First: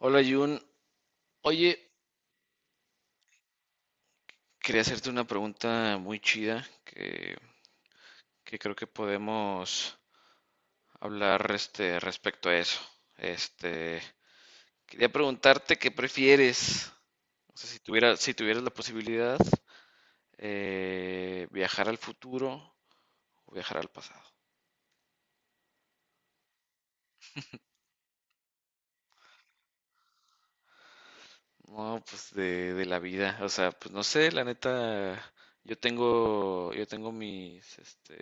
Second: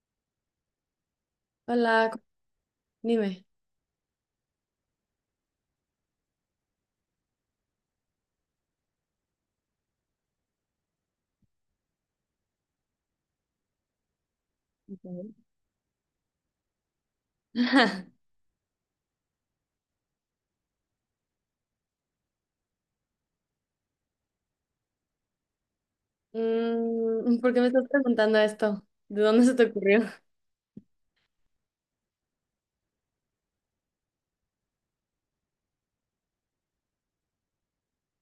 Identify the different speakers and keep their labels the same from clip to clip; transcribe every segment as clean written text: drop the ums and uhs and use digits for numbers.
Speaker 1: Hola Jun, oye,
Speaker 2: Hola, dime.
Speaker 1: quería hacerte una pregunta muy chida que creo que podemos hablar respecto a eso. Este, Quería preguntarte qué prefieres, o sea, si tuvieras la posibilidad, viajar al futuro o viajar al pasado.
Speaker 2: Mm, ¿por qué me estás preguntando esto? ¿De dónde se te ocurrió?
Speaker 1: No, pues de la vida, o sea, pues no sé, la neta, yo tengo mis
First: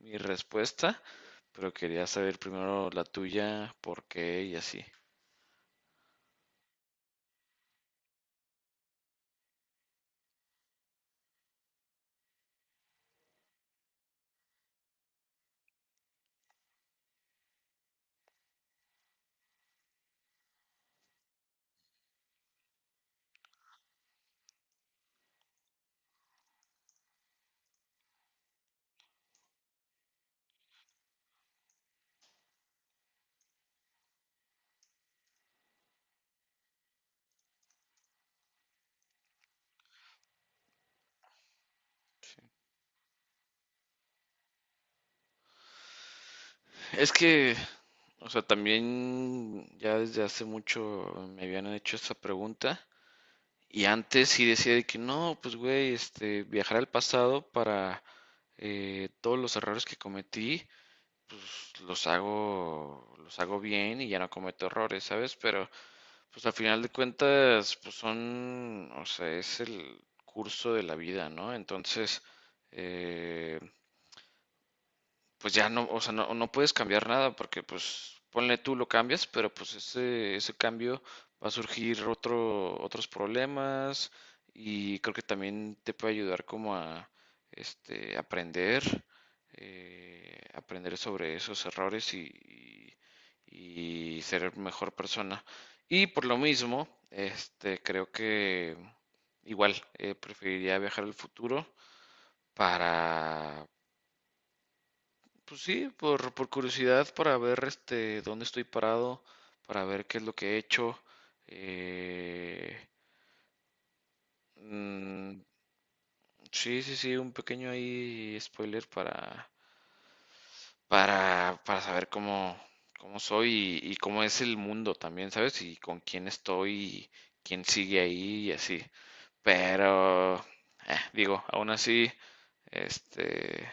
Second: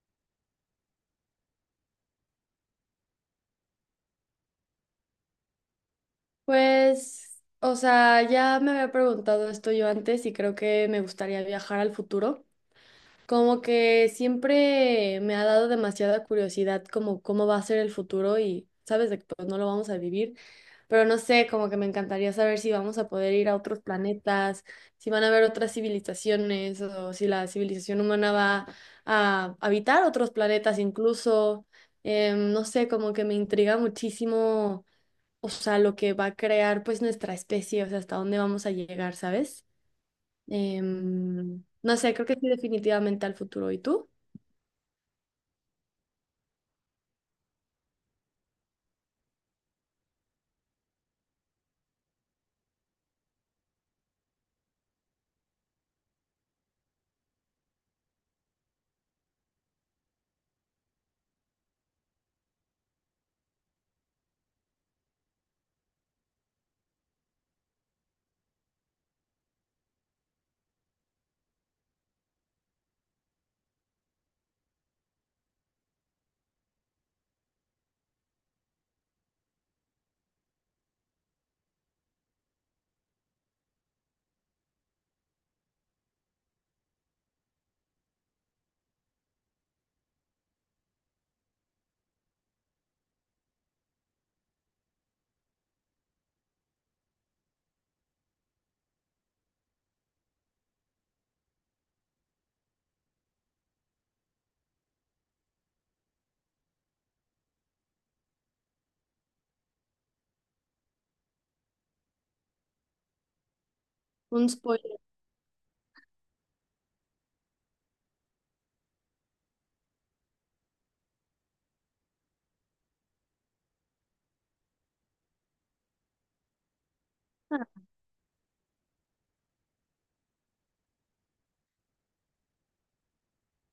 Speaker 1: mi respuesta. Pero quería saber primero la tuya, por qué y así.
Speaker 2: Pues, o sea, ya me había preguntado esto yo antes y creo que me gustaría viajar al futuro. Como que siempre me ha dado demasiada curiosidad como cómo va a ser el futuro y sabes de que pues no lo vamos a vivir, pero no sé, como que me encantaría saber si vamos a poder ir a otros planetas, si van a haber otras civilizaciones o si la civilización humana va a habitar otros planetas incluso. No sé, como que me intriga muchísimo, o sea, lo que va a crear pues nuestra especie, o sea, hasta dónde vamos a llegar, ¿sabes? No sé, creo que sí, definitivamente al futuro. ¿Y tú?
Speaker 1: Es que, o sea, también ya desde hace mucho me habían hecho esa pregunta y antes sí decía de que no, pues güey, viajar al pasado para todos los errores que cometí, pues los hago bien y ya no cometo errores, ¿sabes? Pero pues al final de cuentas, pues son, o sea, es el curso de la vida, ¿no? Entonces, eh, pues ya no, o sea, no puedes cambiar nada porque pues ponle tú lo cambias, pero pues ese cambio va a surgir otros problemas, y creo que también te puede ayudar como a aprender, aprender sobre esos errores y ser mejor persona. Y por lo mismo, creo que igual preferiría viajar al futuro para pues sí, por curiosidad, para ver este dónde estoy parado, para ver qué es lo que he hecho. eh,
Speaker 2: Un spoiler.
Speaker 1: mm, sí, sí, sí, un pequeño ahí spoiler para saber cómo soy y cómo es el mundo también, ¿sabes? Y con quién estoy, y quién
Speaker 2: Ah,
Speaker 1: sigue ahí y así. Pero, digo, aún así, este,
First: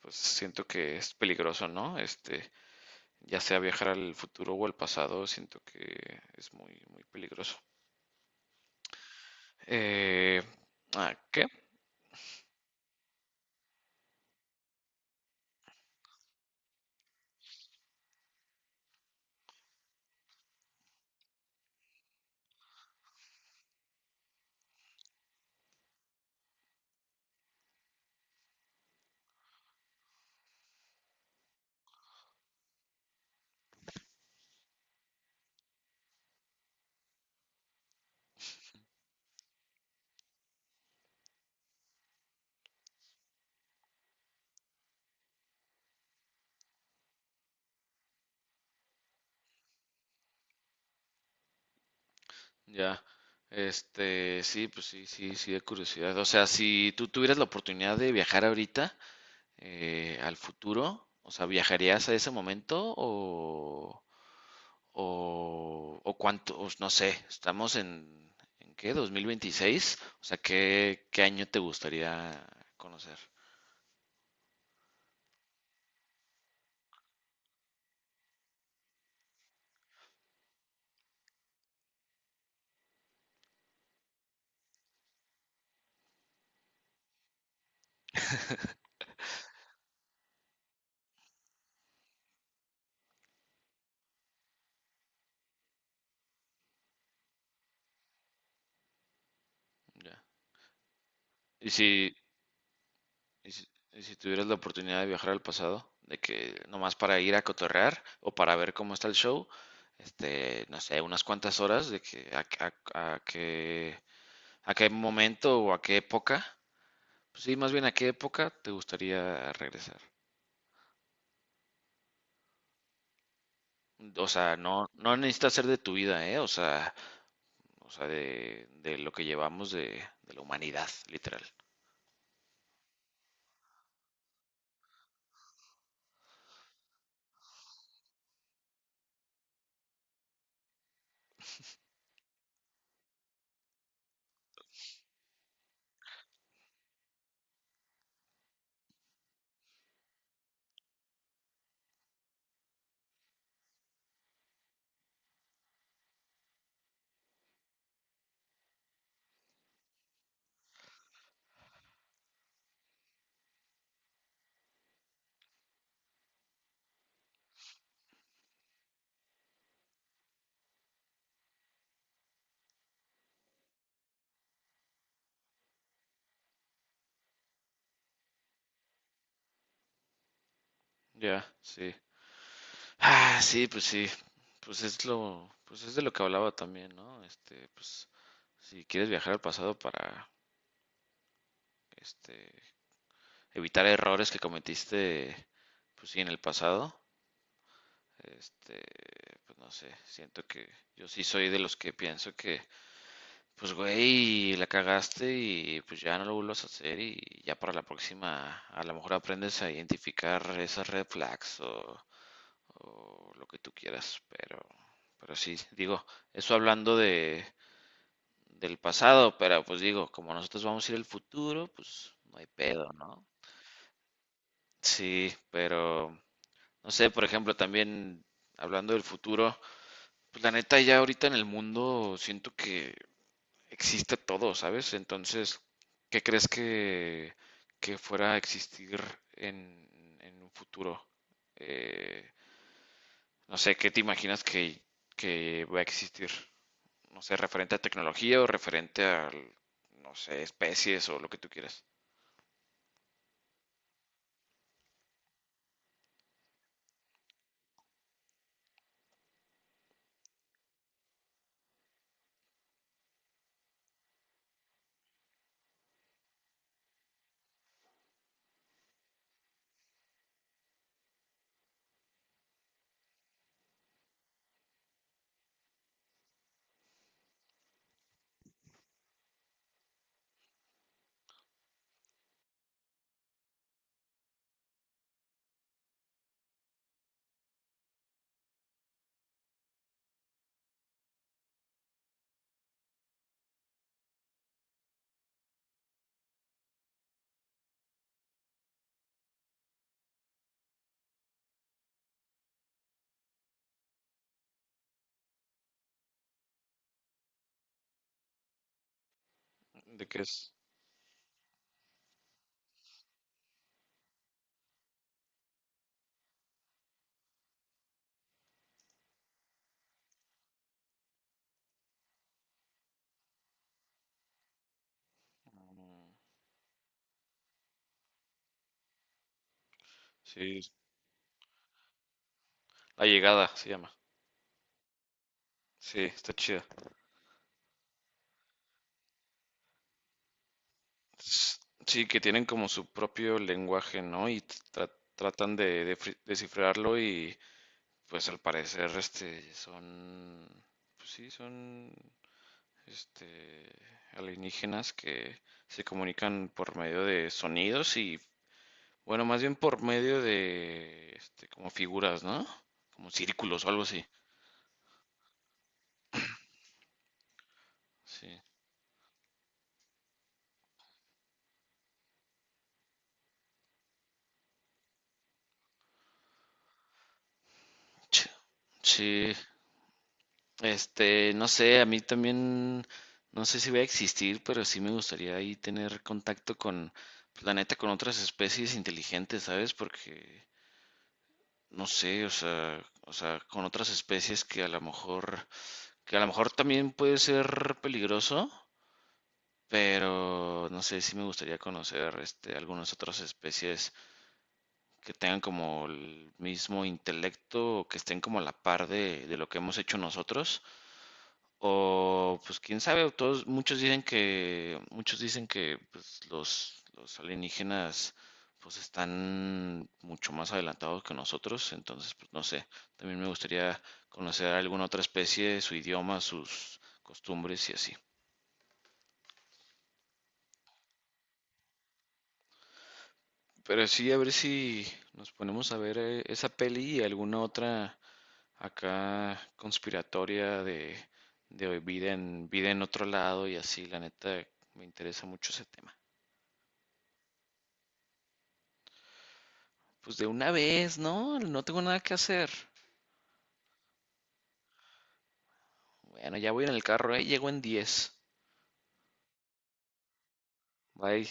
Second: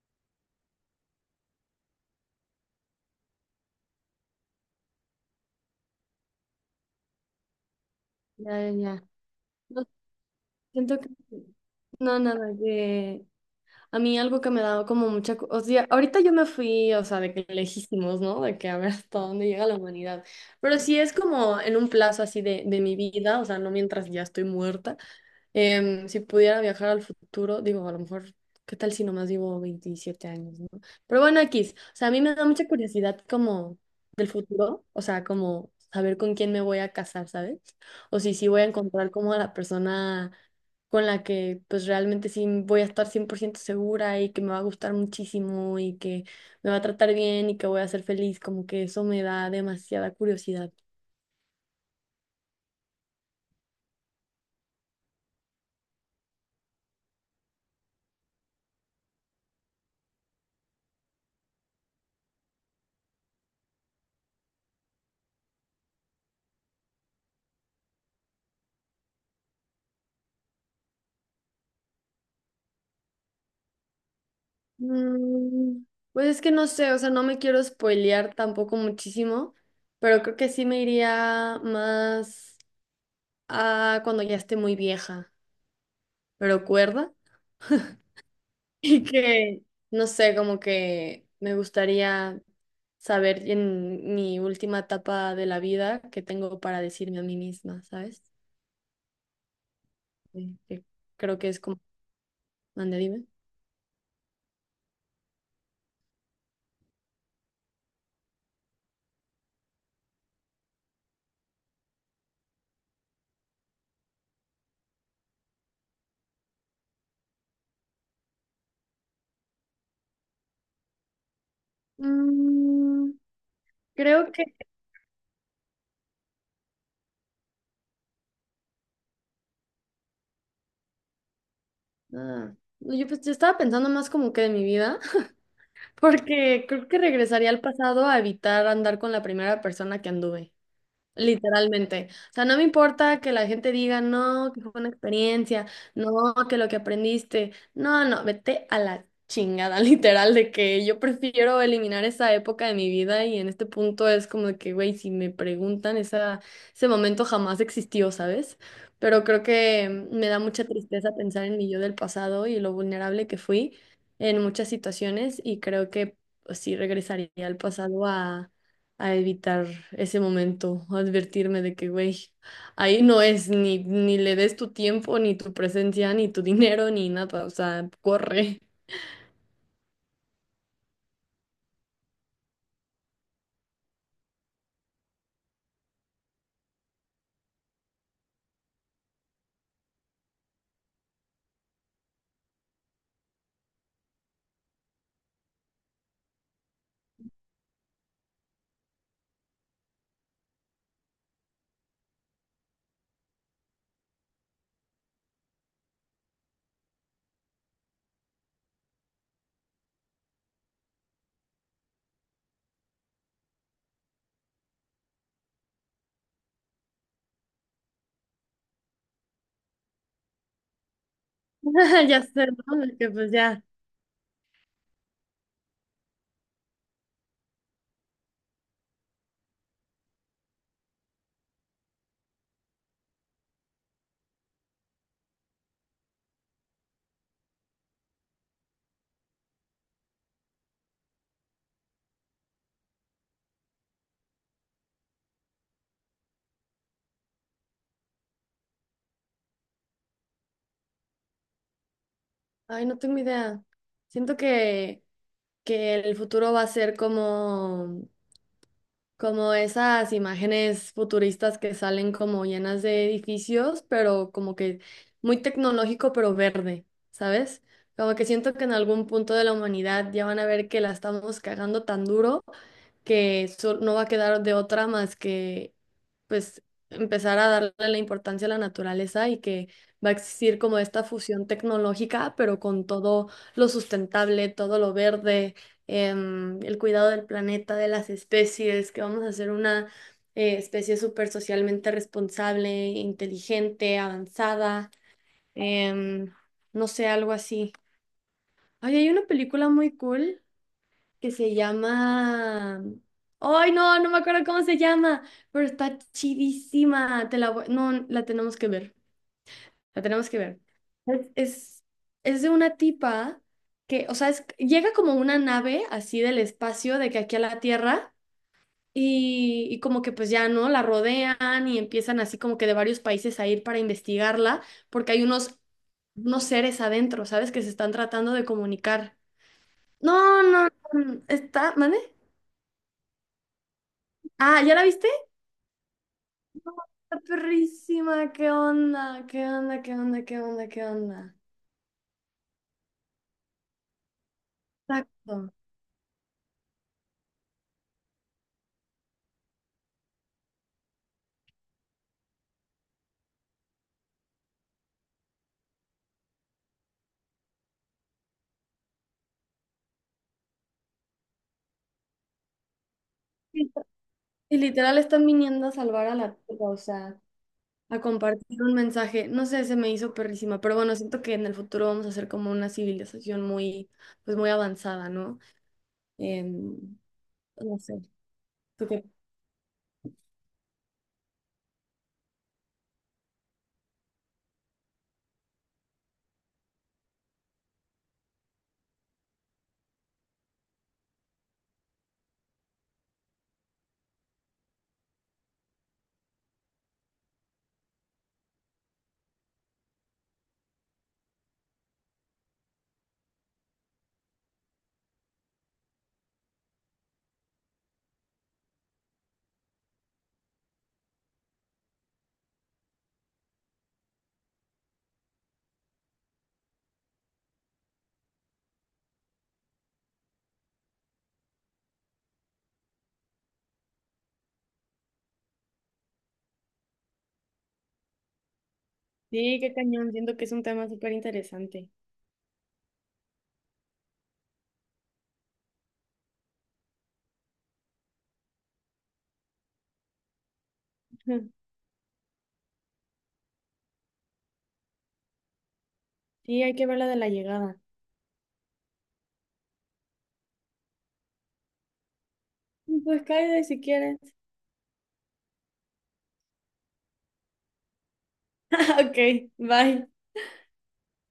Speaker 1: pues siento que es peligroso, ¿no? Ya sea viajar al futuro o al pasado, siento que es muy peligroso.
Speaker 2: ya, ya, ya. No,
Speaker 1: Eh,
Speaker 2: siento que
Speaker 1: ¿A qué?
Speaker 2: sí. No, nada, que a mí algo que me ha dado como mucha o sea, ahorita yo me fui, o sea, de que lejísimos, ¿no? De que a ver hasta dónde llega la humanidad. Pero sí es como en un plazo así de mi vida, o sea, no mientras ya estoy muerta. Si pudiera viajar al futuro, digo, a lo mejor, ¿qué tal si nomás vivo 27 años, ¿no? Pero bueno, X, o sea, a mí me da mucha curiosidad como del futuro, o sea, como saber con quién me voy a casar, ¿sabes? O si sí voy a encontrar como a la persona con la que pues realmente sí voy a estar 100% segura y que me va a gustar muchísimo y que me va a tratar bien y que voy a ser feliz, como que eso me da demasiada curiosidad.
Speaker 1: Ya. Sí, pues sí, sí, sí, de curiosidad. O sea, si tú tuvieras la oportunidad de viajar ahorita al futuro, o sea, ¿viajarías a ese momento o cuánto? O no sé, estamos ¿en qué? ¿2026? O sea, ¿qué año te gustaría conocer?
Speaker 2: Mm, pues es que no sé, o sea, no me quiero spoilear tampoco muchísimo, pero creo que sí me iría más a cuando ya esté muy vieja, pero cuerda. Y que no sé, como que me gustaría saber en mi última etapa de la vida qué tengo para decirme a mí misma, ¿sabes?
Speaker 1: Ya.
Speaker 2: Sí, que creo que es
Speaker 1: Y
Speaker 2: como...
Speaker 1: si,
Speaker 2: Ande, dime.
Speaker 1: Y si, y si tuvieras la oportunidad de viajar al pasado, de que nomás para ir a cotorrear o para ver cómo está el show, no sé, unas cuantas horas de que a- a qué, a qué momento o a qué época, pues sí, más bien a qué época te gustaría regresar.
Speaker 2: Mm,
Speaker 1: O
Speaker 2: Creo que...
Speaker 1: sea, no necesita ser de tu vida, ¿eh? O sea, de lo que llevamos de la humanidad, literal.
Speaker 2: ah, no, yo, pues, yo estaba pensando más como que de mi vida. Porque creo que regresaría al pasado a evitar andar con la primera persona que anduve. Literalmente. O sea, no me importa que la gente diga, no, que fue una experiencia, no, que lo que aprendiste. No, no, vete a la chingada, literal, de que yo prefiero eliminar esa época de mi vida y en este punto es como de que, güey, si me preguntan, esa, ese momento jamás existió, ¿sabes? Pero creo que me da mucha tristeza pensar en mi yo del pasado y lo vulnerable que fui en muchas situaciones y creo que pues, sí regresaría al pasado a evitar ese momento, a advertirme de que, güey, ahí no es ni le des tu tiempo, ni tu presencia, ni tu dinero, ni nada, o sea, corre.
Speaker 1: Ya, sí. Ah, sí, pues sí, pues es de lo que hablaba también, ¿no? Este, pues si quieres viajar al pasado para, este, evitar errores que cometiste, pues sí, en el pasado, este, pues no sé, siento que yo sí soy de los que pienso que, pues güey, la cagaste y pues ya no lo vuelvas a hacer y ya para la próxima a lo mejor aprendes a identificar esas red flags o lo que tú quieras, pero sí, digo, eso hablando del pasado, pero pues digo, como nosotros vamos a ir al futuro, pues
Speaker 2: Ya
Speaker 1: no hay
Speaker 2: sé, ¿no?
Speaker 1: pedo,
Speaker 2: De que
Speaker 1: ¿no?
Speaker 2: pues ya,
Speaker 1: Sí, pero no sé, por ejemplo, también hablando del futuro, pues la neta ya ahorita en el mundo siento que existe todo, ¿sabes? Entonces, ¿qué crees que, que fuera a existir en un futuro? Eh, no sé, ¿qué te imaginas que va a existir? No sé, referente a tecnología o referente a, no sé, especies o lo que tú quieras.
Speaker 2: ay, no tengo idea. Siento que el futuro va a ser como como esas imágenes futuristas que salen como llenas de edificios, pero como que muy tecnológico, pero verde, ¿sabes? Como que siento que en algún punto de la humanidad ya van a ver que la estamos cagando tan duro que no va a quedar de otra más que pues empezar a darle la importancia a la naturaleza y que va a existir como esta fusión tecnológica, pero con todo lo sustentable, todo lo verde, el cuidado del planeta, de las especies, que vamos a hacer una especie súper socialmente responsable, inteligente, avanzada. em, no sé, algo así. Ay, hay una película muy cool que se llama... Ay, no, no me acuerdo cómo se llama, pero está chidísima. Te la voy- No, la tenemos que ver. La
Speaker 1: ¿De qué
Speaker 2: tenemos que
Speaker 1: es?
Speaker 2: ver. Es, es, es de una tipa que, o sea, es- llega como una nave así del espacio, de que aquí a la Tierra, y como que pues ya, ¿no? La rodean y empiezan así como que de varios países a ir para investigarla, porque hay unos seres adentro, ¿sabes? Que se están tratando de comunicar. No,
Speaker 1: Sí,
Speaker 2: no, no, está, ¿mande?
Speaker 1: La Llegada se llama.
Speaker 2: Ah, ¿ya la viste?
Speaker 1: Sí, está chida.
Speaker 2: Está perrísima, ¿qué onda? ¿Qué onda? ¿Qué onda? ¿Qué onda? ¿Qué onda?
Speaker 1: S- Sí, que tienen como su propio lenguaje, ¿no? Y
Speaker 2: Exacto.
Speaker 1: tratan de, descifrarlo, y pues al parecer son, pues sí, son este alienígenas que se comunican por medio de sonidos y bueno, más bien por medio de, como figuras, ¿no? Como círculos o
Speaker 2: Y
Speaker 1: algo así.
Speaker 2: y literal están viniendo a salvar a la Tierra, o sea, a
Speaker 1: Sí.
Speaker 2: compartir un mensaje. No sé, se me hizo perrísima, pero bueno, siento que en el futuro vamos a ser como una civilización muy, pues muy avanzada, ¿no? Em, no sé.
Speaker 1: Ch-
Speaker 2: ¿Tú qué?
Speaker 1: Sí. No sé, a mí también, no sé si voy a existir, pero sí me gustaría ahí tener contacto con, pues, la neta, con otras especies inteligentes, ¿sabes? Porque, no sé, o sea, con otras especies que a lo mejor, que a lo mejor también puede ser peligroso, pero no sé, sí me gustaría conocer, algunas otras especies que tengan como el mismo intelecto, o que estén como a la par de lo que hemos hecho nosotros. O pues quién sabe, muchos dicen que pues, los alienígenas pues están mucho más adelantados que nosotros, entonces pues no sé, también me gustaría conocer a alguna otra especie, su idioma, sus costumbres y así.
Speaker 2: Sí, qué cañón, siento que es un tema súper interesante.
Speaker 1: Pero sí, a ver si nos ponemos a ver esa peli y alguna otra acá conspiratoria de vida en otro lado y así, la neta, me interesa mucho ese tema.
Speaker 2: Sí, hay que ver la de la llegada.
Speaker 1: Pues de una vez, ¿no? No tengo nada que hacer.
Speaker 2: Pues cállate si quieres.
Speaker 1: Bueno, ya voy en el carro, ¿eh? Llego en diez.
Speaker 2: Ok, bye.
Speaker 1: Bye.